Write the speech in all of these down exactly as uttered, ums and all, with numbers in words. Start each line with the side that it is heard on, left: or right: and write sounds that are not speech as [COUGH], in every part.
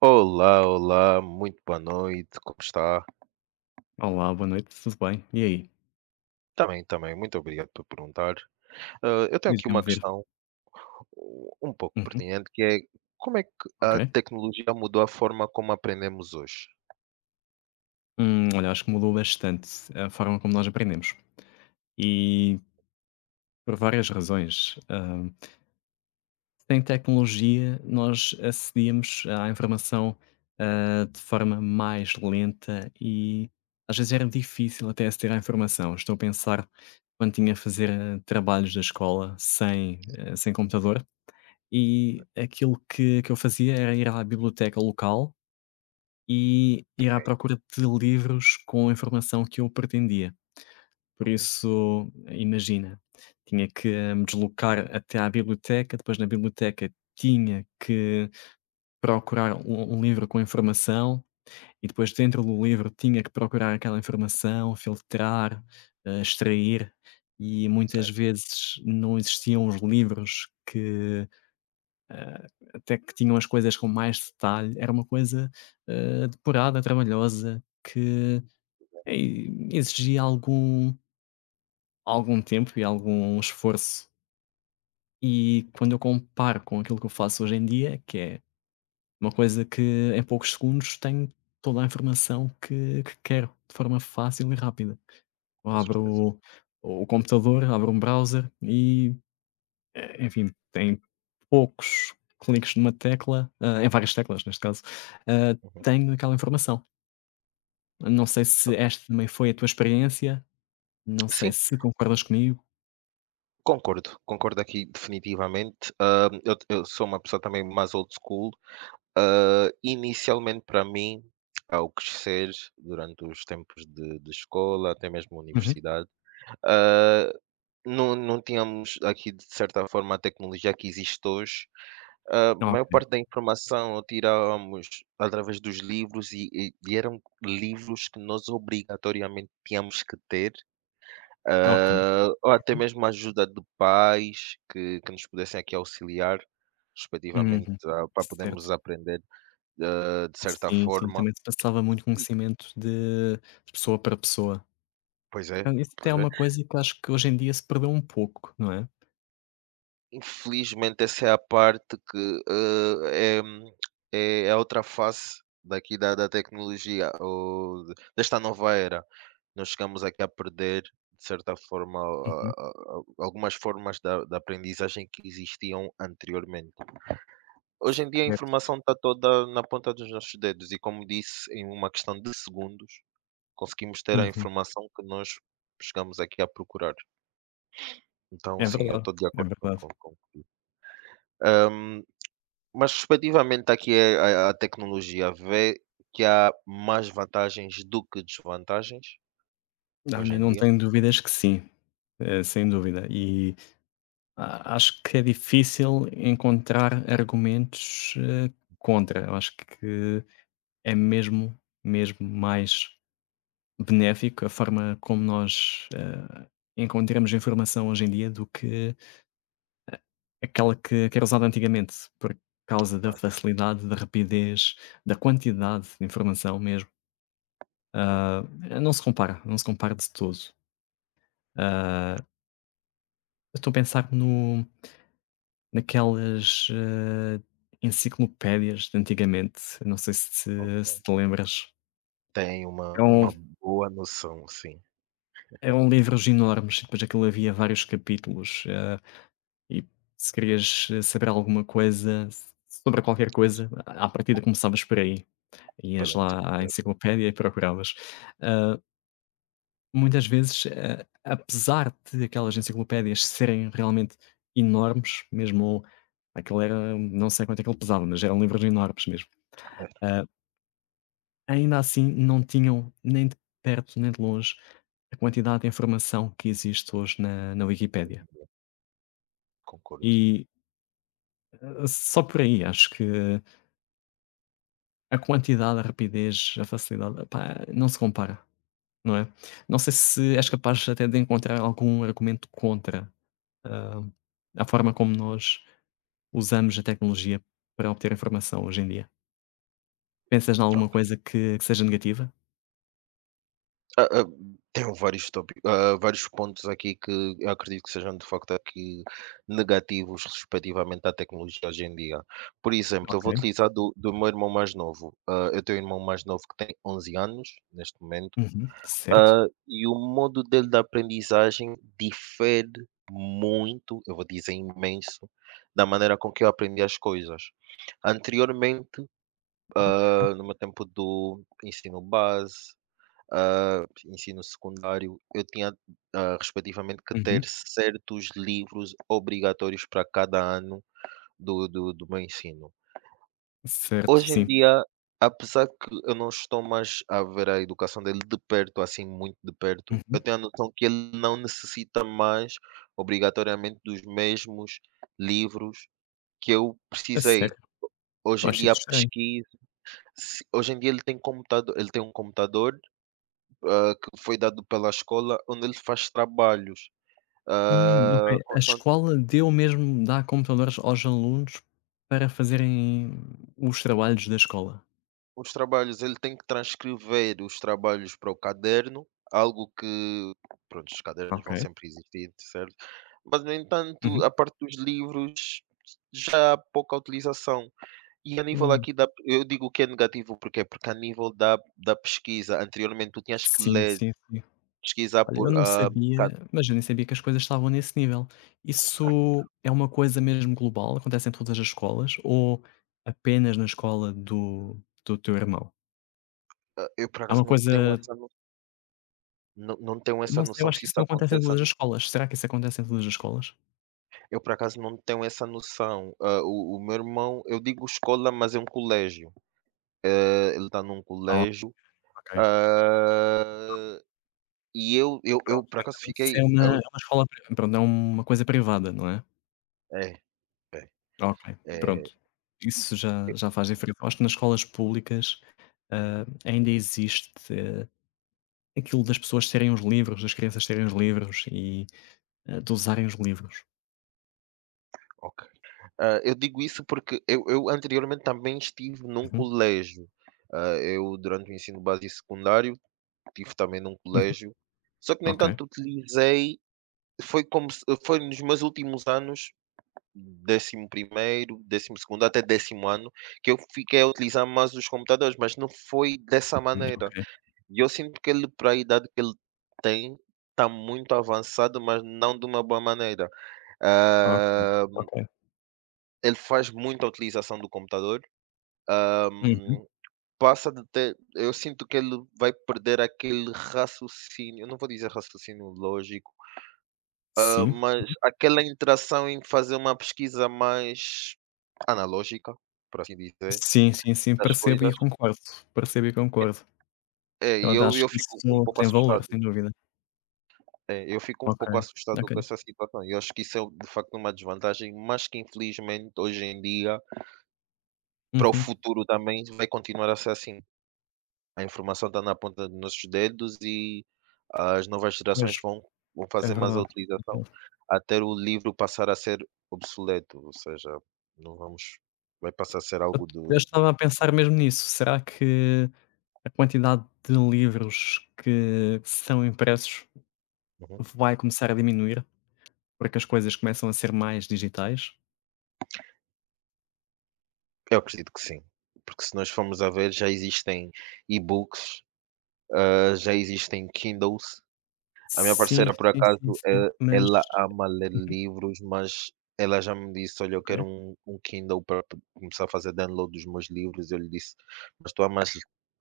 right: Olá, olá, muito boa noite, como está?
left: Olá, boa noite, tudo bem? E aí?
right: Também, também, muito obrigado por perguntar. Ah, eu tenho
left: Feliz
right: aqui
left: de
right: uma
left: ouvir.
right: questão uh, um pouco
left: Uhum,
right: pertinente, que é como é que
left: ok.
right: a tecnologia mudou a forma como aprendemos hoje?
left: Hum, olha, acho que mudou bastante a forma como nós aprendemos. E por várias razões. Ah, sem tecnologia, nós acedíamos à informação, ah, de forma mais lenta e às vezes era difícil até aceder à informação. Estou a pensar quando tinha a fazer ah, trabalhos da escola sem, ah, sem computador e aquilo que, que eu fazia era ir à biblioteca local e ir à procura de livros com a informação que eu pretendia. Por
right: Uhum,
left: isso, imagina, tinha que eh, me deslocar até à biblioteca, depois na biblioteca tinha que procurar um um livro com informação e depois dentro do livro tinha que procurar aquela informação, filtrar, eh, extrair, e muitas
right: certo,
left: vezes não existiam os livros que até que tinham as coisas com mais detalhe, era uma coisa, eh, depurada, trabalhosa que É, e exigia algum algum tempo e algum esforço. E quando eu comparo com aquilo que eu faço hoje em dia, que é uma coisa que em poucos segundos tenho toda a informação que que quero, de forma fácil e rápida. Eu
right: com
left: abro
right: certeza.
left: o o computador, abro um browser e, eh, enfim, tem poucos cliques numa tecla, hã, em várias teclas neste caso, hã,
right: Uhum.
left: tenho aquela informação. Não sei se esta também foi a tua experiência, não sei
right: Sim,
left: se concordas comigo.
right: concordo, concordo aqui definitivamente. Ah, eu, eu sou uma pessoa também mais old school. Ah, inicialmente, para mim, ao crescer durante os tempos de, de escola, até mesmo
left: Uhum.
right: universidade, ah, Não não tínhamos aqui, de certa forma, a tecnologia que existe hoje. A maior parte
left: Ok.
right: da informação a tirávamos através dos livros e e e eram livros que nós obrigatoriamente tínhamos que ter,
left: Ok.
right: hã, ou até mesmo a ajuda de pais que que nos pudessem aqui auxiliar, respectivamente,
left: Uhum.
right: a para
left: Certo.
right: podermos aprender, hã, de certa
left: Sim, sim,
right: forma.
left: também se passava muito
right: E
left: conhecimento de pessoa para pessoa.
right: pois é,
left: Então, isso até é
right: pois é.
left: uma coisa que eu acho que hoje em dia se perdeu um pouco, não é?
right: Infelizmente, essa é a parte que, eh, é é a outra face daqui da da tecnologia ou de- desta nova era. Nós chegamos aqui a perder, de certa forma, a
left: Uhum,
right: a a algumas formas da da aprendizagem que existiam anteriormente. Hoje em dia, a
left: certo.
right: informação está toda na ponta dos nossos dedos e, como disse, em uma questão de segundos, conseguimos ter a
left: Uhum.
right: informação que nós chegamos aqui a procurar. Então,
left: É
right: sim, eu
left: verdade,
right: estou de
left: é
right: acordo com
left: verdade.
right: com com, hã Mas respectivamente aqui é a a tecnologia, vê que há mais vantagens do que desvantagens
left: Olha,
right: hoje em
left: não
right: dia?
left: tenho dúvidas que sim, eh, sem dúvida. E a acho que é difícil encontrar argumentos, eh, contra. Eu acho que é mesmo, mesmo mais benéfico a forma como nós, eh, encontramos informação hoje em dia do que aquela que que era usada antigamente, por causa da
right: Claro,
left: facilidade, da rapidez, da quantidade de informação mesmo.
right: pois é,
left: Eh, não se compara, não se compara de todo. Eu estou a pensar no naquelas, eh, enciclopédias de antigamente, não sei se se te
right: ok.
left: lembras.
right: Tem uma
left: Eram
right: uma boa noção, sim,
left: eram livros enormes e depois aquilo havia vários capítulos, eh E se querias, eh, saber alguma coisa s sobre qualquer coisa, à à partida começavas por aí. Ias
right: pela
left: lá à
right: enciclopédia
left: enciclopédia e procuravas. Ah, Muitas vezes, a apesar de aquelas enciclopédias serem realmente enormes, mesmo aquele era não sei quanto é que ele pesava, mas eram livros enormes mesmo. Ah, Ainda assim não tinham nem de perto nem de longe a quantidade de informação que existe hoje na na
right: hoje
left: Wikipédia.
right: em dia, concordo.
left: E, ah, só por aí acho que a quantidade, a rapidez, a facilidade, epá, não se compara, não é? Não sei se és capaz até de encontrar algum argumento contra, hã, a forma como nós usamos a tecnologia para obter informação hoje em dia. Pensas em alguma coisa que que seja negativa?
right: Ah, ah, tenho vários tópicos, ah, vários pontos aqui que eu acredito que sejam de facto aqui negativos respectivamente à tecnologia hoje em dia. Por exemplo, eu
left: Ok.
right: vou utilizar do, do meu irmão mais novo. Ah, eu tenho um irmão mais novo que tem onze anos neste momento,
left: Uhum. Certo.
right: ah, e o modo dele da aprendizagem difere muito, eu vou dizer imenso, da maneira com que eu aprendi as coisas. Anteriormente, ah, no meu tempo do ensino base. Ensino secundário, eu tinha, ah, respectivamente que ter
left: Uhum.
right: certos livros obrigatórios para cada ano do do do meu ensino.
left: Certo,
right: Hoje em
left: sim.
right: dia, apesar que eu não estou mais a ver a educação dele de perto, assim, muito de perto, eu
left: Uhum.
right: tenho a noção que ele não necessita mais obrigatoriamente dos mesmos livros que eu
left: A
right: precisei.
left: sério?
right: Hoje
left: Eu
right: em
left: acho
right: dia
left: isso
right: a
left: estranho.
right: pesquisa se hoje em dia ele tem computador ele tem um computador, ah, que foi dado pela escola, onde ele faz trabalhos.
left: Hum,
right: Ah,
left: ok. A
right: consoante
left: escola deu mesmo dá computadores aos alunos para fazerem os trabalhos da escola.
right: os trabalhos, ele tem que transcrever os trabalhos para o caderno, algo que, pronto, os cadernos
left: Ok.
right: vão sempre existir, certo? Mas, no entanto,
left: Uhum.
right: a parte dos livros já há pouca utilização. E a nível
left: Hum,
right: aqui da, eu digo que é negativo, porquê? Porque a nível da da pesquisa, anteriormente tu tinhas que
left: sim,
right: ler,
left: sim, sim.
right: pesquisar
left: Olha, eu
right: por,
left: não
right: ah, ca
left: sabia, mas eu nem sabia que as coisas estavam nesse nível. Isso é uma coisa mesmo global? Acontece em todas as escolas ou apenas na escola do do teu irmão?
right: ah, eu por
left: É uma
right: acaso não
left: coisa
right: tenho essa no não não tenho essa
left: Não sei, eu
right: noção
left: acho
right: se
left: que isso
right: isso
left: não acontece em
right: acontece a
left: todas as escolas. Será que isso acontece em todas as escolas?
right: Eu por acaso não tenho essa noção. Ah, o o meu irmão, eu digo escola, mas é um colégio. Eh, ele está num
left: Ah,
right: colégio,
left: ok.
right: ah, e eu eu eu
left: Pronto,
right: por acaso
left: então isso
right: fiquei
left: é uma é
right: eu,
left: uma escola pri pronto, é uma coisa privada, não é?
right: é, é,
left: Ok,
right: é,
left: pronto. Isso já já faz diferença. Eu acho que nas escolas públicas,
right: uhum,
left: hã, ainda existe aquilo das pessoas terem os livros, das crianças terem os livros e, eh, de usarem os livros.
right: ok. Ah, eu digo isso porque eu eu anteriormente também estive num
left: Uhum,
right: colégio. Ah, eu durante o ensino básico e secundário, estive também num
left: uhum,
right: colégio, só que no
left: ok,
right: entanto utilizei foi como se foi nos meus últimos anos décimo primeiro, décimo segundo, até décimo ano, que eu fiquei a utilizar mais os computadores, mas não foi dessa
left: hum, ok,
right: maneira. E eu sinto que ele, para a idade que ele tem, está muito avançado, mas não de uma boa maneira.
left: ok,
right: Ah,
left: ok.
right: ele faz muita utilização do computador.
left: Uhum.
right: ahm, Passa de ter, eu sinto que ele vai perder aquele raciocínio, eu não vou dizer raciocínio lógico, ah,
left: Sim,
right: mas aquela interação em fazer uma pesquisa mais analógica, por assim dizer
left: sim, sim, sim,
right: Das
left: percebo e
right: coisas.
left: concordo, percebo e concordo.
right: É,
left: Eu
right: e
left: ainda
right: eu
left: acho
right: eu
left: que
right: fico um
left: isso
right: pouco
left: tem valor,
right: assustado.
left: sem dúvida.
right: É, eu fico um
left: Ok,
right: pouco assustado
left: ok.
right: com essa situação e eu acho que isso é, de facto, uma desvantagem, mas que infelizmente hoje em dia, para o
left: Uhum.
right: futuro também vai continuar a ser assim. A informação está na ponta dos nossos dedos e as novas
left: Pois,
right: gerações vão vão
left: é
right: fazer mais a
left: verdade, é
right: utilização,
left: verdade.
right: até o livro passar a ser obsoleto, ou seja, não vamos vai passar a ser
left: Eu
right: algo
left: eu
right: do
left: estava a pensar mesmo nisso, será que a quantidade de livros que são impressos
right: uhum.
left: vai começar a diminuir, porque as coisas começam a ser mais digitais?
right: Eu acredito que sim, porque se nós formos a ver já existem e-books, já existem Kindles. A minha
left: Sim,
right: parceira, por
left: sim, sim,
right: acaso,
left: sim,
right: eh,
left: mas
right: ela ama ler
left: uhum,
right: livros, mas ela já me disse: "Olha, eu quero
left: ok.
right: um, um Kindle para p- começar a fazer download dos meus livros." Eu lhe disse: "Mas tu amas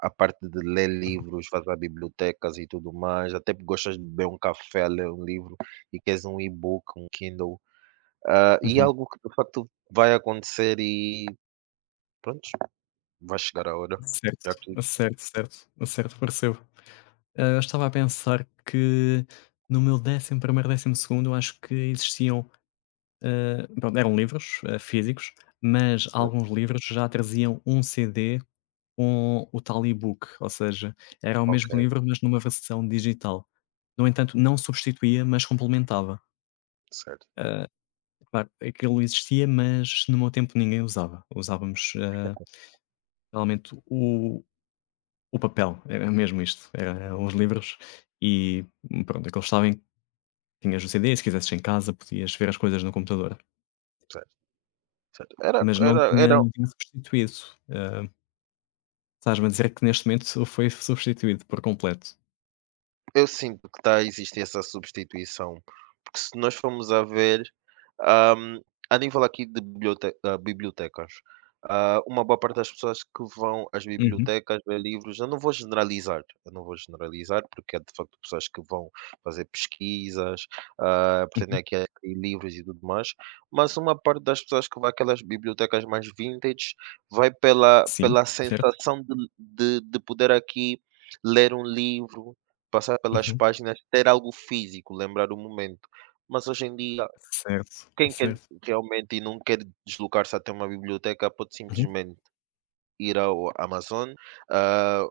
right: a parte de ler livros, fazer bibliotecas e tudo mais, até porque gostas de beber um café, a ler um livro, e queres um e-book, um Kindle." Ah, e
left: Uhum.
right: algo que de facto vai acontecer e pronto, vai chegar a hora. Já que,
left: Certo, certo, certo, certo, percebo. Hã, eu estava a pensar que no meu décimo primeiro, décimo segundo eu acho que existiam, hã, pronto, eram livros, hã, físicos, mas
right: ah,
left: alguns livros já traziam um C D com o tal e-book, ou seja, era o
right: ok,
left: mesmo livro, mas numa versão digital. No entanto, não substituía, mas complementava.
right: certo,
left: Claro, aquilo existia, mas no meu tempo ninguém usava. Usávamos, eh, realmente o o papel, era mesmo isto, era
right: uhum,
left: uns livros, e pronto, aqueles sabem que tinhas o C D, se quisesses em casa podias ver as coisas no computador,
right: certo. Certo. Era,
left: mas não
right: era,
left: tinha
right: era
left: não tinha substituído. Hã, Estás-me a dizer que neste momento foi substituído por completo?
right: Eu sinto que está a existir essa substituição, porque se nós formos a ver, ahm, a nível aqui de bibliote- ah, bibliotecas, ah, uma boa parte das pessoas que vão às
left: Uhum,
right: bibliotecas ver livros, eu não vou generalizar, eu não vou generalizar, porque há de facto pessoas que vão fazer pesquisas, ah, pretendem
left: uhum.
right: aqui adquirir livros e tudo mais, mas uma parte das pessoas que vai àquelas bibliotecas mais vintage vai pela,
left: Sim,
right: pela
left: certo.
right: sensação de, de, de poder aqui ler um livro Passar pelas
left: Uhum.
right: páginas, ter algo físico, lembrar o momento. Mas hoje em dia,
left: Certo,
right: quem quer
left: certo.
right: realmente e não quer deslocar-se até uma biblioteca, pode simplesmente ir ao Amazon, ah,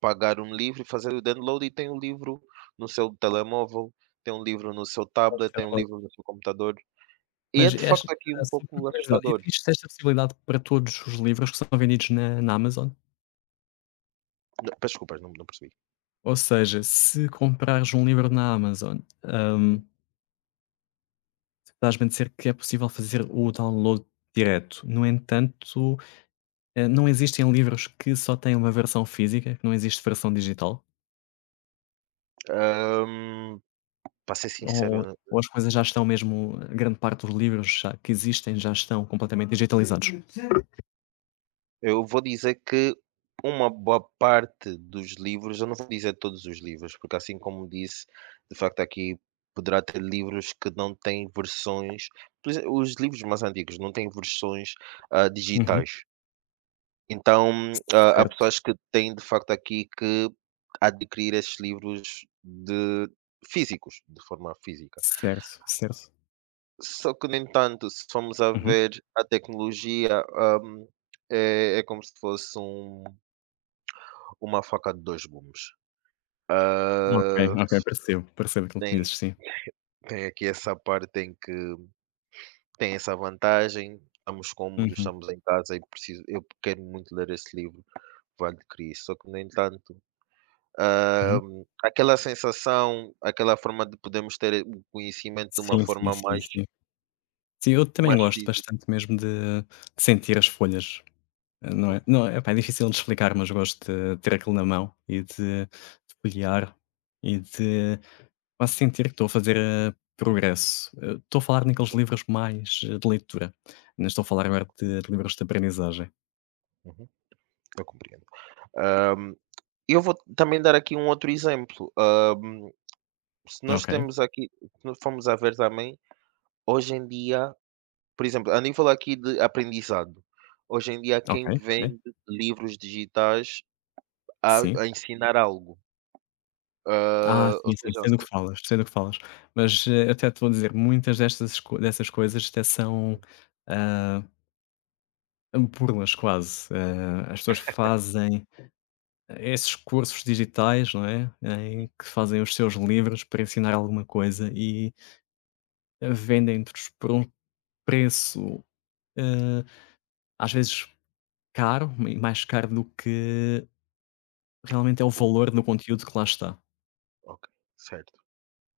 right: pagar um livro e fazer o download, e tem o livro no seu telemóvel, tem um livro no seu tablet, tem um
left: Uhum.
right: livro no seu computador. E é
left: Mas
right: de
left: esta
right: facto aqui um
left: só por
right: pouco
left: curiosidade,
right: assustador.
left: existe esta possibilidade para todos os livros que são vendidos na na Amazon?
right: Não, peço desculpas, não não percebi.
left: Ou seja, se comprares um livro na Amazon,
right: Uhum.
left: hum, estás-me a dizer que é possível fazer o download direto. No entanto, eh, não existem livros que só têm uma versão física, que não existe versão digital?
right: Hã, para ser sincero,
left: Ou ou as coisas já estão mesmo grande parte dos livros já que existem já estão completamente digitalizados?
right: Eu vou dizer que uma boa parte dos livros, eu não vou dizer todos os livros, porque assim como disse, de facto aqui poderá ter livros que não têm versões, por exemplo, os livros mais antigos não têm versões, ah,
left: Uhum.
right: digitais. Então, ah, há
left: Certo,
right: pessoas que têm de facto aqui que adquirir esses livros de físicos, de forma física.
left: certo, certo.
right: Só que, no entanto, se formos a
left: Uhum.
right: ver a tecnologia, ah, hum, é é como se fosse um uma faca de dois gumes.
left: Ok,
right: Ah,
left: ok, percebo, percebo aquilo que
right: tem,
left: dizes, sim.
right: tem aqui essa parte, tem que tem essa vantagem. Estamos cômodos,
left: Uhum,
right: estamos em casa e preciso, eu quero muito ler esse livro, vou adquirir. Só que, no entanto, ah,
left: uhum.
right: aquela sensação, aquela forma de podermos ter o conhecimento de uma
left: Sim, sim,
right: forma
left: sim,
right: mais,
left: sim. Sim, eu também
right: mais
left: gosto
right: física.
left: bastante mesmo de de sentir as folhas, eh, não é
right: [LAUGHS]
left: não é, epá, é difícil de explicar, mas gosto de ter aquilo na mão e de de folhear e de quase sentir que estou a fazer, eh, progresso. Eh, estou a falar
right: Pois
left: naqueles
right: é.
left: livros mais, eh, de leitura, não estou a falar agora de de livros de aprendizagem.
right: Uhum, eu compreendo. Ahm, eu vou também dar aqui um outro exemplo. Ahm, se nós
left: Ok,
right: temos aqui, se nós formos a ver também, hoje em dia, por exemplo, a nível aqui de aprendizado, hoje em dia
left: ok,
right: quem
left: ok.
right: vende livros digitais a,
left: Sim.
right: a ensinar algo.
left: Ah,
right: Ah, ou
left: sim, sim,
right: seja,
left: sei do
right: se-
left: que falas, sei do que falas. Mas, eh, eu até te vou dizer, muitas destas co dessas coisas até são, ah, Hum, burlas quase, eh, as pessoas fazem esses cursos digitais, não é, em que fazem os seus livros para ensinar alguma coisa e vendem-nos por um preço, eh, às vezes caro, e mais caro do que realmente é o
right: o-
left: valor do conteúdo que lá está.
right: ok, certo.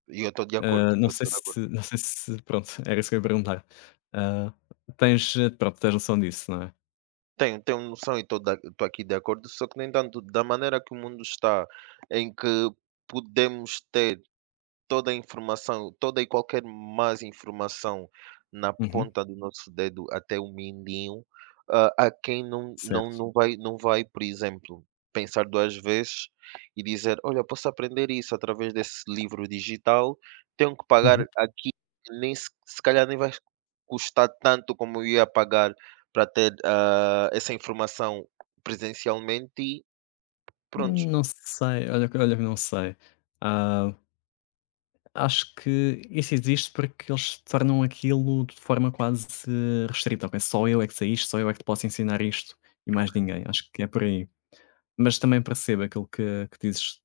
right: E eu estou de acordo,
left: Eh, não
right: eu
left: sei
right: estou de acordo.
left: se não sei se pronto, era isso que eu ia perguntar. Ah, Tens eh, pronto, tens noção disso, não é?
right: Tenho, tenho noção e estou aqui de acordo, só que, no entanto, da maneira que o mundo está, em que podemos toda a informação, toda e qualquer mais informação na
left: Uhum,
right: ponta do nosso dedo até o mindinho, hã, há quem não não
left: certo.
right: não vai não vai, por exemplo, pensar duas vezes e dizer: "Olha, posso aprender isso através desse livro digital, tenho que pagar
left: Uhum.
right: aqui, nem se se calhar nem vai custar tanto como eu ia pagar para ter, hã, essa informação presencialmente", e pronto
left: Não sei, olha que olha que não sei. Ah Acho que isso existe porque eles tornam aquilo de forma quase restrita, ok, só eu é que sei isto, só eu é que te posso ensinar isto e mais ninguém, acho que é por aí. Mas também percebo aquilo que que dizes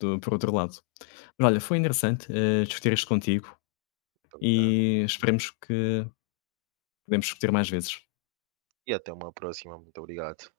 left: do por outro lado. Mas olha, foi interessante, eh, discutir isto contigo
right: Muito obrigado
left: e esperemos que podemos discutir mais vezes.
right: e até uma próxima. Muito obrigado.